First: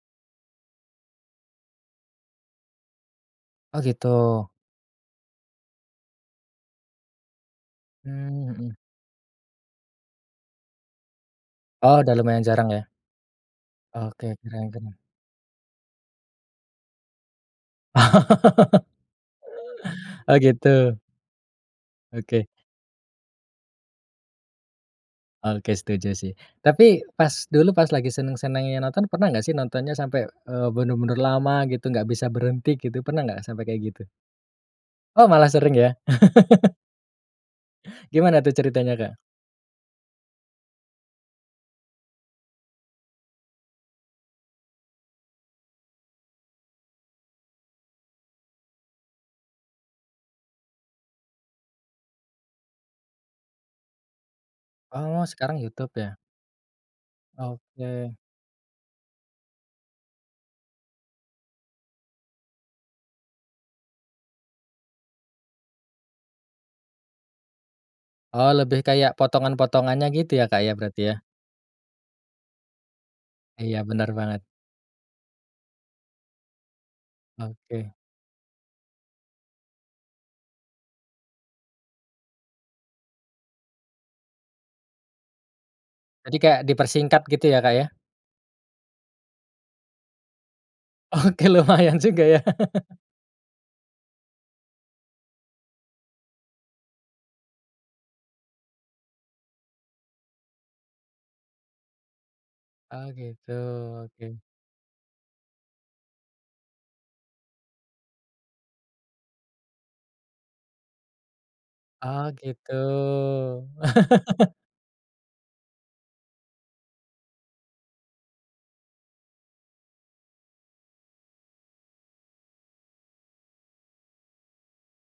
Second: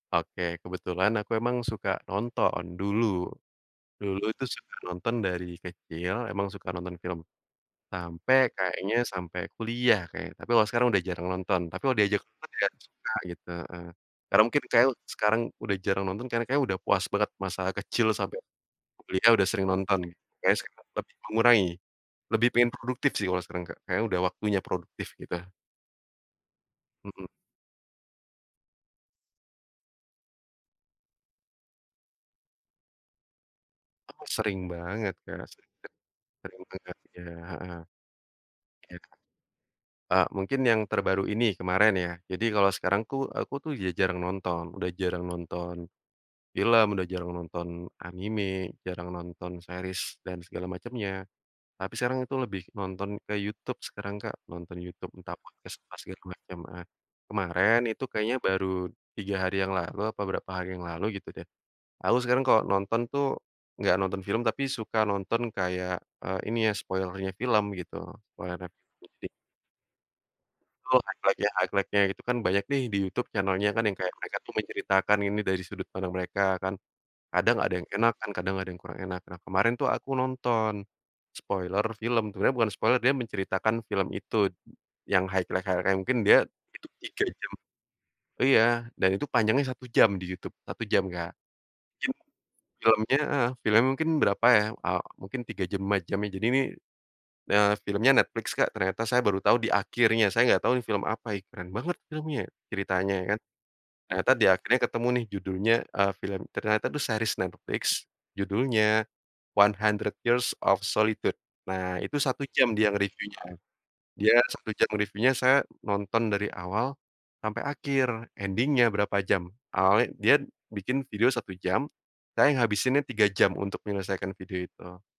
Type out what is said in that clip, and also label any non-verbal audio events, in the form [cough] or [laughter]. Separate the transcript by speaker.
Speaker 1: Oke, kebetulan aku emang suka nonton dulu,
Speaker 2: Oh,
Speaker 1: dulu tuh
Speaker 2: gitu.
Speaker 1: suka nonton dari kecil emang suka nonton film, sampai
Speaker 2: Mmm, mhm.
Speaker 1: kayaknya sampai kuliah kayaknya tapi kalau sekarang udah jarang nonton tapi kalo
Speaker 2: Oh, udah
Speaker 1: diajak
Speaker 2: lumayan
Speaker 1: nonton ya
Speaker 2: jarang ya?
Speaker 1: suka gitu heeh,
Speaker 2: Oke,
Speaker 1: karena mungkin
Speaker 2: keren
Speaker 1: kayak
Speaker 2: keren.
Speaker 1: sekarang udah jarang nonton, karena kayak udah puas banget masa kecil sampai kuliah udah sering nonton,
Speaker 2: [laughs] Oh,
Speaker 1: kayak
Speaker 2: gitu.
Speaker 1: sekarang lebih mengurangi,
Speaker 2: Oke.
Speaker 1: lebih pengen produktif sih kalau sekarang Kak. Kayaknya udah waktunya produktif gitu.
Speaker 2: Oke, setuju sih. Tapi
Speaker 1: Mhm.
Speaker 2: pas dulu pas lagi seneng-senengnya nonton, pernah enggak sih nontonnya sampai, eee, bener-bener lama gitu, enggak bisa berhenti gitu, pernah enggak sampai kayak gitu?
Speaker 1: Sering banget
Speaker 2: Oh,
Speaker 1: Kak,
Speaker 2: malah
Speaker 1: sering
Speaker 2: sering ya?
Speaker 1: banget sering
Speaker 2: [laughs]
Speaker 1: banget, iya, heeh.
Speaker 2: Gimana tuh ceritanya
Speaker 1: Iya,
Speaker 2: Kak?
Speaker 1: Kak. Eee, mungkin yang terbaru ini kemarin ya, jadi kalau sekarang tuh aku tuh udah jarang nonton, udah jarang nonton film, udah jarang nonton anime, jarang nonton series dan segala macemnya. Tapi sekarang itu lebih nonton ke Youtube sekarang Kak, nonton Youtube
Speaker 2: Oh,
Speaker 1: entah
Speaker 2: sekarang
Speaker 1: podcast
Speaker 2: YouTube
Speaker 1: apa
Speaker 2: ya?
Speaker 1: segala macem ah kemarin itu
Speaker 2: Oke.
Speaker 1: kayaknya baru 3 hari yang lalu apa berapa hari yang lalu gitu deh, aku sekarang kalau nonton tuh enggak nonton film tapi suka nonton kayak eee, ini ya spoiler-nya film gitu
Speaker 2: Oh,
Speaker 1: spoiler-nya
Speaker 2: lebih
Speaker 1: film
Speaker 2: kayak
Speaker 1: jadi
Speaker 2: potongan-potongannya gitu ya, Kak, ya
Speaker 1: Betul,
Speaker 2: berarti ya?
Speaker 1: highlight-nya highlight-nya itu kan banyak nih di YouTube channel-nya
Speaker 2: Iya,
Speaker 1: kan yang
Speaker 2: benar
Speaker 1: kayak mereka
Speaker 2: banget.
Speaker 1: tuh menceritakan ini dari sudut pandang mereka kan. Kadang ada yang
Speaker 2: Oke.
Speaker 1: enak kan kadang ada yang kurang enak. Nah, kemarin tuh aku nonton spoiler film, sebenernya bukan spoiler, dia menceritakan film itu yang highlight-highlight-nya mungkin dia
Speaker 2: Jadi kayak
Speaker 1: itu
Speaker 2: dipersingkat
Speaker 1: 3
Speaker 2: gitu
Speaker 1: jam
Speaker 2: ya, Kak, ya?
Speaker 1: iya, dan itu panjangnya 1 jam di Youtube 1 jam Kak.
Speaker 2: Oke, lumayan
Speaker 1: Mungkin
Speaker 2: juga ya. [laughs]
Speaker 1: film-nya heeh, film-nya mungkin berapa ya, eee, mungkin 3 jam 5 jam ya. Jadi, ini, eee, film-nya Netflix Kak, ternyata saya baru tahu di akhirnya saya enggak tahu ini film apa ih keren banget film-nya ya
Speaker 2: Oh,
Speaker 1: ceritanya kan.
Speaker 2: gitu,
Speaker 1: Ternyata
Speaker 2: oke.
Speaker 1: di akhirnya ketemu nih judulnya, eee, film ternyata itu series Netflix judulnya One Hundred Years of Solitude, nah itu
Speaker 2: Oh,
Speaker 1: 1
Speaker 2: gitu.
Speaker 1: jam dia nge-review-nya. Dia
Speaker 2: [laughs]
Speaker 1: 1 jam review-nya, saya nonton dari awal sampai akhir ending-nya berapa jam awalnya dia bikin video 1 jam, saya ngabisinnya 3 jam untuk menyelesaikan video itu.